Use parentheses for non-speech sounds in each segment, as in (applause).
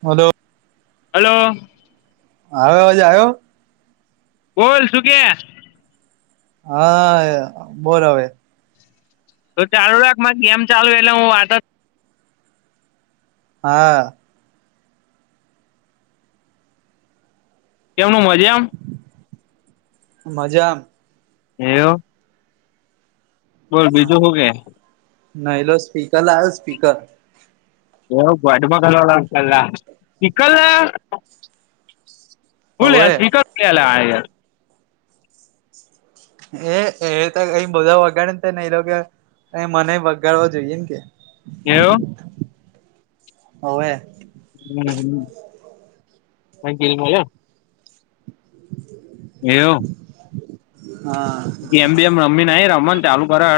બોલો હલો. આવ્યો આજે આવ્યો. બોલ શું કે. હા બોલ હવે તો ચાલુ રાખ મક ગેમ ચાલુ એટલે હું વાત જ હા કેમનું મજા એમ. મજામ. એવુ. બોલ બીજું શું કે. નાલો સ્પીકર લાવ્યો સ્પીકર (unintelligible) હુ હવે લાયો સ્પીકર એ એ તો અ બધા વગાડે ને ત નઈ લો કે એ મને વગાડવા જોઈએ ને કે એવું. ઓવે. હમ્મ હમ્મ બાકી કે મજા એવું. હા જે એમ બી એમ રમી નઈ રમન ચાલુ કરો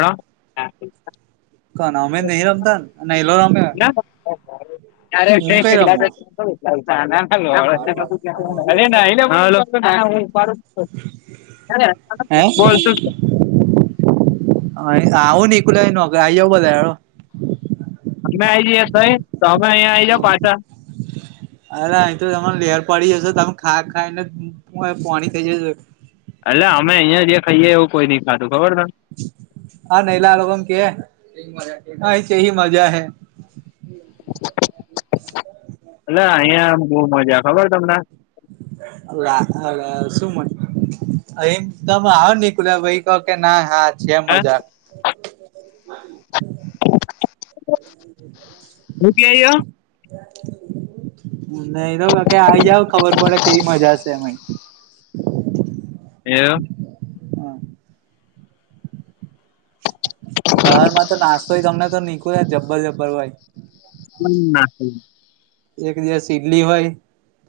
કોણ અમે નહી રમતા ને નહી લો રમે એ (inaudible) હું કઈ રમું (unintelligible) (unintelligible) (unintelligible) (unintelligible) અમે આઈ જએ થઈ તો અમે અહીયાં આઈ જાઓ પાછા અરે અહી તો તને લેર પડી જશે તમે ખા ખાઈને પાણી થઈ જશે એટલે અમે અહિયાં જે ખાઈએ એવું કોઈ નઈ ખાધું હા નૈલા લોકો ને કે અહીં કેવી મજા હૈ એટકે આયા બો મજા ખબર તમને (inaudible) શું મને એમ તમે આવ નનીકુ ભાઈ કહ કે ના હા છે હે મજા હુ કે હ નહી તો ક કે આવી જાવ ખબર પડે કેવી મજાશે એ એવ હા હામાં તો નાસ્તોય તમને તો નીકું જબ્બર જબ્બર હોય (unintelligible) એક દિવસ ઈડલી હોય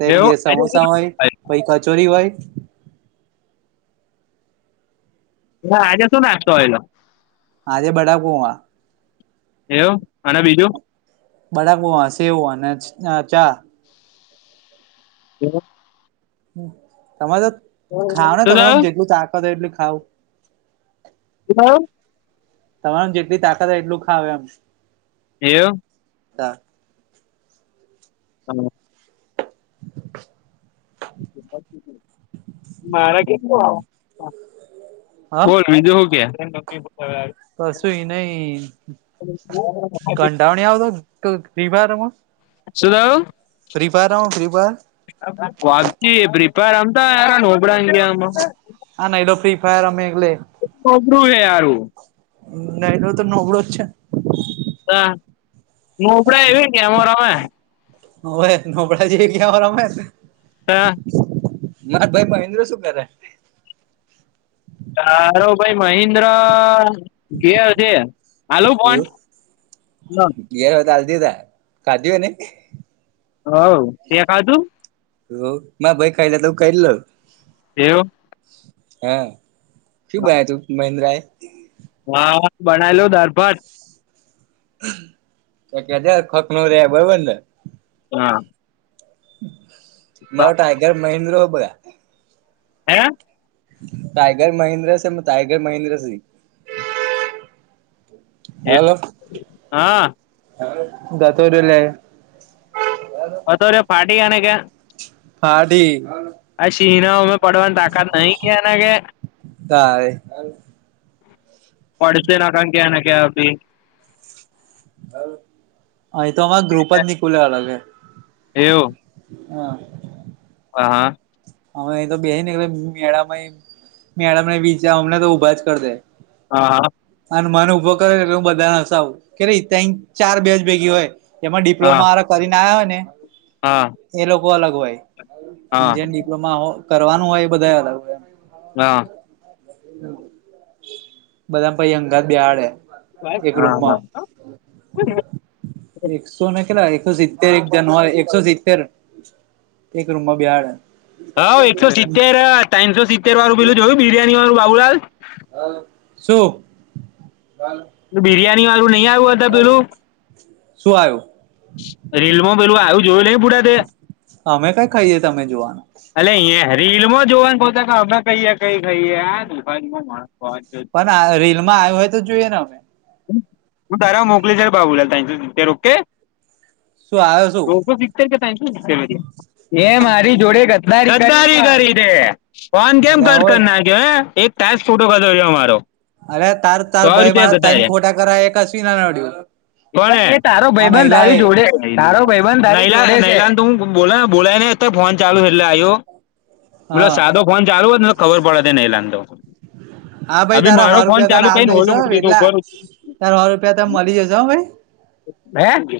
એક એવું દિવસ સમોસા હોય પહ કચોરી હોય હ આજે શો નાસ્તો હોયલા આજે બડા પુહા એવ અને બીજું બડાકું હ સેવુંને ચા (inaudible) તમે તો ખાવ ને શું તમાર થયું જેટલું તાકત હોય એટલું ખાવ હા તમારે જેટલી તાકાત આવે એટલું ખાવે એમ એય (unintelligible) હા (inaudible) મારા કે હ બોલ બીજું હો કે કશું એ નહ કંટાવણી આવતો ક રવા રમાં શું થઈ ફ્રી ફાયર રમો ફ્રી ફાયર વાન કિ ફ્રી ફાયર રમતા નુબડા ઈન્ડિયા નુ હા ના ઈલો ફ્રી ફાયર રમે એટલે (unintelligible) નલો તો નોબળો જ છે ના નુબડા એવી કેમ રમે નુબડા જેવી ગેમ રમે ને હા મારા ભાઈ મહેન્દ્ર શું કરે? તારો ભાઈ મહેન્દ્ર. એવું (unintelligible) કા કઢુંને હ તે ખાધું હ ભાઈ ખાઈ તું ક. એવું હા શું બન તું મહેન્દ્ર એ. હા બનાલો દાળ ભાત તો કેજાર ખોખ ન રે બરોબરને. હા. મારા ટ આગર મહેન્દ્ર હો બગા. હે ટાઈગર મહેન્દ્ર છે એ ટાઈગર મહેન્દ્ર છે. હ હા દાતુર લ. બતો ર પાર્ટી કેને કે્ય હાઢી. આ સિનાઓં પડવાની તાકાત નહી ક એના કે. તારે પડશે નાખ ક્યા ના ક્યાી. હા એ તો અમાં ગ્રુપ જ નીકુલે અલગે. એવું. હા. હ હા. અમે અ તો બેસી નેટલે મેળ મેડ બીચા અમને તો ઊભા જ કરી દે હા હા. હનુમાન ઊભો કરેટલે હું બધાને હસાવું કે ર તક ચાર બે્યાજ ભેગી હોય એમાં હા ડિપ્લોમા વા કરીને આવ્યા હોય ને. હા. એ અલગ હોય હા જેમ ડિપ્લોમા હો કરવાનું હોય એ બધા અલગ હોય. હા બધા પછી અંગત બેડે. એક હા રૂમમાં હા એકસોને કેટલા. એકસો સિત્તેર એક જનવએકસો સિત્તેર એક રૂમમાં બહડ. હ એકસો સિત્તેર ત્રનસો સિત્તેર વાળું પીલું જોયું બિરિયાની વાળું બાબુલાલ. શું બિરિયાની વાળું નહી આવ્યું હતા પેલું. સુું આવો. રીલમાં પેલું આવું જોયું નઈ પભૂડા તે. અમે કઈ ખાઈએ તમે જોવાનું. રીલ માં જોવાનું કહેતા અમે કહીએ કઈ કહીમાં. પણ રીલમાં આવ્યું હોય તો જોઈએ ને અમે. હું તારા મોકલી છે બાબુલા ત ઓકે. શું આવ્યો શું એ મારી જોડે. બચ ગારીે વન ગેમ એટલે હોય કટકે એક. તં જ ફોટો ખાધો રહ્યો અમારો. અરે તાર તાર સો ભાઈ રૂપિયા મારા ટામ ગધાર્યા ખોટા કર કસવી નાડી. એ તારો ભાઈબંધ દારી એ જોડે તારો ભાઈબંધ દ. હું બોલા બોલાયને તો ફોન ચાલુ એટલે આવ્યો. પલ હા સાદો ફોન ચાલુ હોત ખબર પડે તે નહી લતો. હા ભાઈ તારા હોરૂપ તો નાલ દઈસો મૂકી દીધો વેટલા. ઉપર તાર સો રૂપિયા તમે મળી જજો ભાઈ. મે (unintelligible)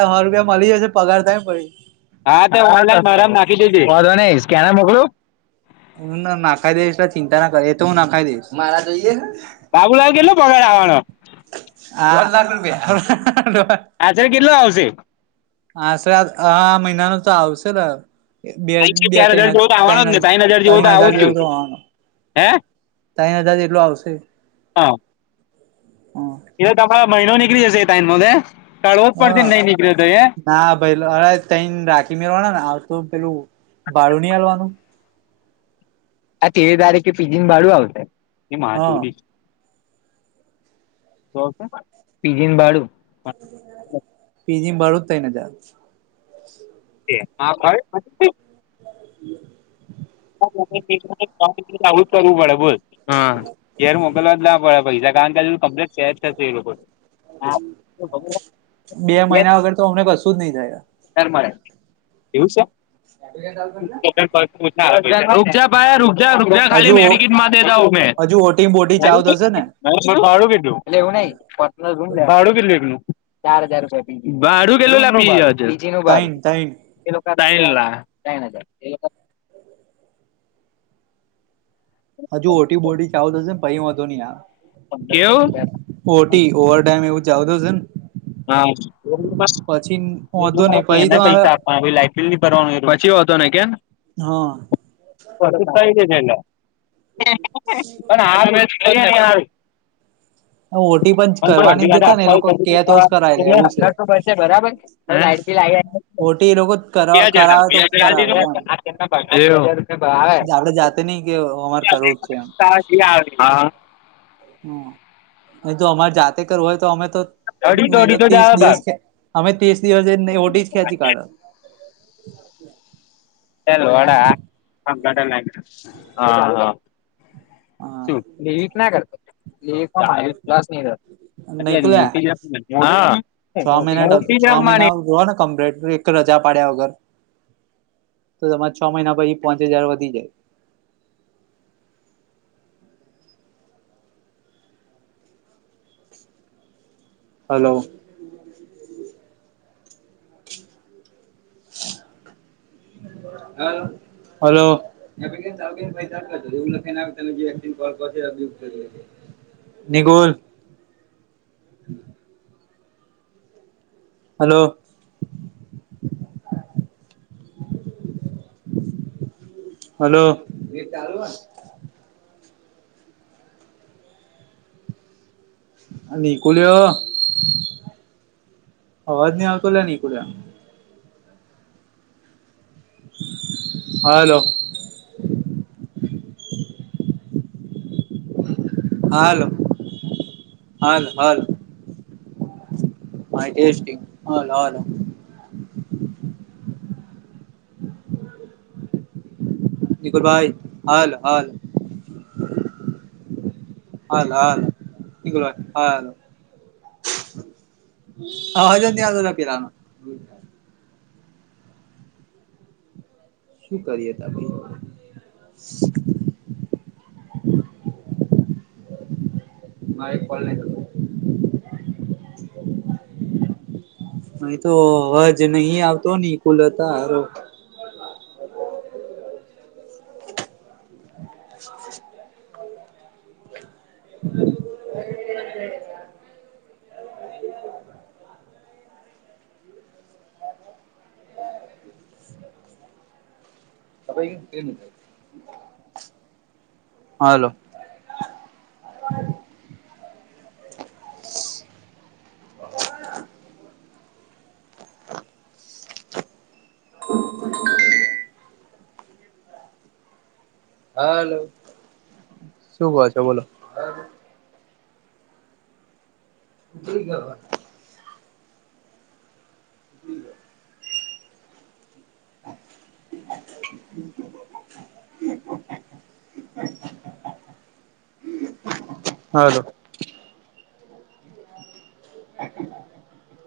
સ રૂપિયા મળી જશે પગાર થાય ને પડી. હા તો ઓ ફ નાખી દેજ ન સ્કેનર મોકલું. હું ના નાખાઈ દઈશ એ ચિંતા ના કર એ તો હું નાખાઈ દઈશ મા જોઈએ બાબુલા ગેલો બગ લાવનોો હ લાખ રૂપિયા આચરે કેટલો આવશે આશરે આ હ મહિના ન તો આવશે બે ત્રણ બે ચાર હજાર જેવો તો આવવાનો જ તના ને ત્રણ જેવો તો તના આવો હજાર જ જો જેવ જોવાવાનો હે તઈ અદાજ એટલું આવશે હા હ એ તો તમારો મહિનો નીકળી જશે ટાઈમ કાઢવો જ પડશે નહી હ નીકળી ના ભાઈ અરે તઈ રાખી મેરવાના ને આવ તો પેલું ભાડું નહી હડવાનું આ તે ધારે કે પીજી ભાડું આવશે હ ચોરી પીજી બાળું પીજીમ બારું જ થાય ને જા (unintelligible) આવું જ કરવું પડે ભુલ ઘેર મોકલવા જ ના પડે પ કારણ કે ક્ (unintelligible) બે મહિના વગર તો અમને કશું જ નહીિ થાય રે એવું છે એ ચાલતો ના રૂક જા પાયા રુકજ રૂકજ ખાલી હજુ મેડિકિટમાં દેતા હું મેં હજુ ઓટી બોટી ચાલુ થશે ને ભાડું કીધું એટલે એવું નહી પટાડું કીધલું એકલું ચાર હજાર રપ ભાડું કેટલુંજીી નું તઈન ભાડું તઈન ક ના એ હજુ ઓટી બોટી ચાલું થશે ને પાઈ હતો નહી યાર કેવું? ઓટી ઓવરડેમ એવું જાવ તો છેને હા. (unintelligible) એ વાંધો નહી પહી એને તો મારે પૈસા આપવા લાઈટ બીલ ભરવાનું પછી વાંધો નઈ કેમ? હા. હ (unintelligible) પણ અડધી કા ઓટી પણ (unintelligible) કરવાની જ દેતા ને એ હ લોકો કે તો જ કરાય એસોબર લે એવું છે બરાબર આ ઓટી એ લોકો લ કરાવે તો (unintelligible) કરાવે લે એમ ક્યાંજ (unintelligible) બ આવે આપડે જાતે નઈ કે અમારે કરવું જ (unintelligible) હ જો અમારે જાતે કરવું હોય તો અમે તો અઢીસો નહી તો અઢીસો જ ત્રીસ આવે દિવસ ભાગ. ખે અમે ત્રીસ દિવસ ઓઢ જ ખેંચી કાઢ. (unintelligible) હા શું લેવીક ના કરતો લે પ્સ નહીતો નનીકલે્યા છ મહિના મોટી છ રમવાની મહિના રો ને કમ્પ્લેટ એક રજા પાડ્યા વગર તો તમારે છ મહિના પછી પાંચ હજાર વધી જાય. (inaudible) હલો. હા. હ એવું લખને નિગુલ. હલો. હલો. નીકુલ્યો. અવાજ નઈ આવતો લા નીકુલ્યા. હા હલો. હાલો હાલ હાલ. માહી ટેસ્ટીંગ હાલો હાલો. નિકુલભાઈ હાલ હાલ હાલ હાાલ હા અવાજ જ નઈ આવતો લા પેલાનો. શું કરીએ ત ભાઈ. (inaudible) હ એક કોલ ન થ અ તોજ નહી આવતો નહી કુલ હતાાર. (inaudible) (inaudible) (inaudible) હાલો. (inaudible) (inaudible) (inaudible) હાલો શું કવા છો બોલો. ઉ ગવા (inaudible) (inaudible) હલો. (inaudible)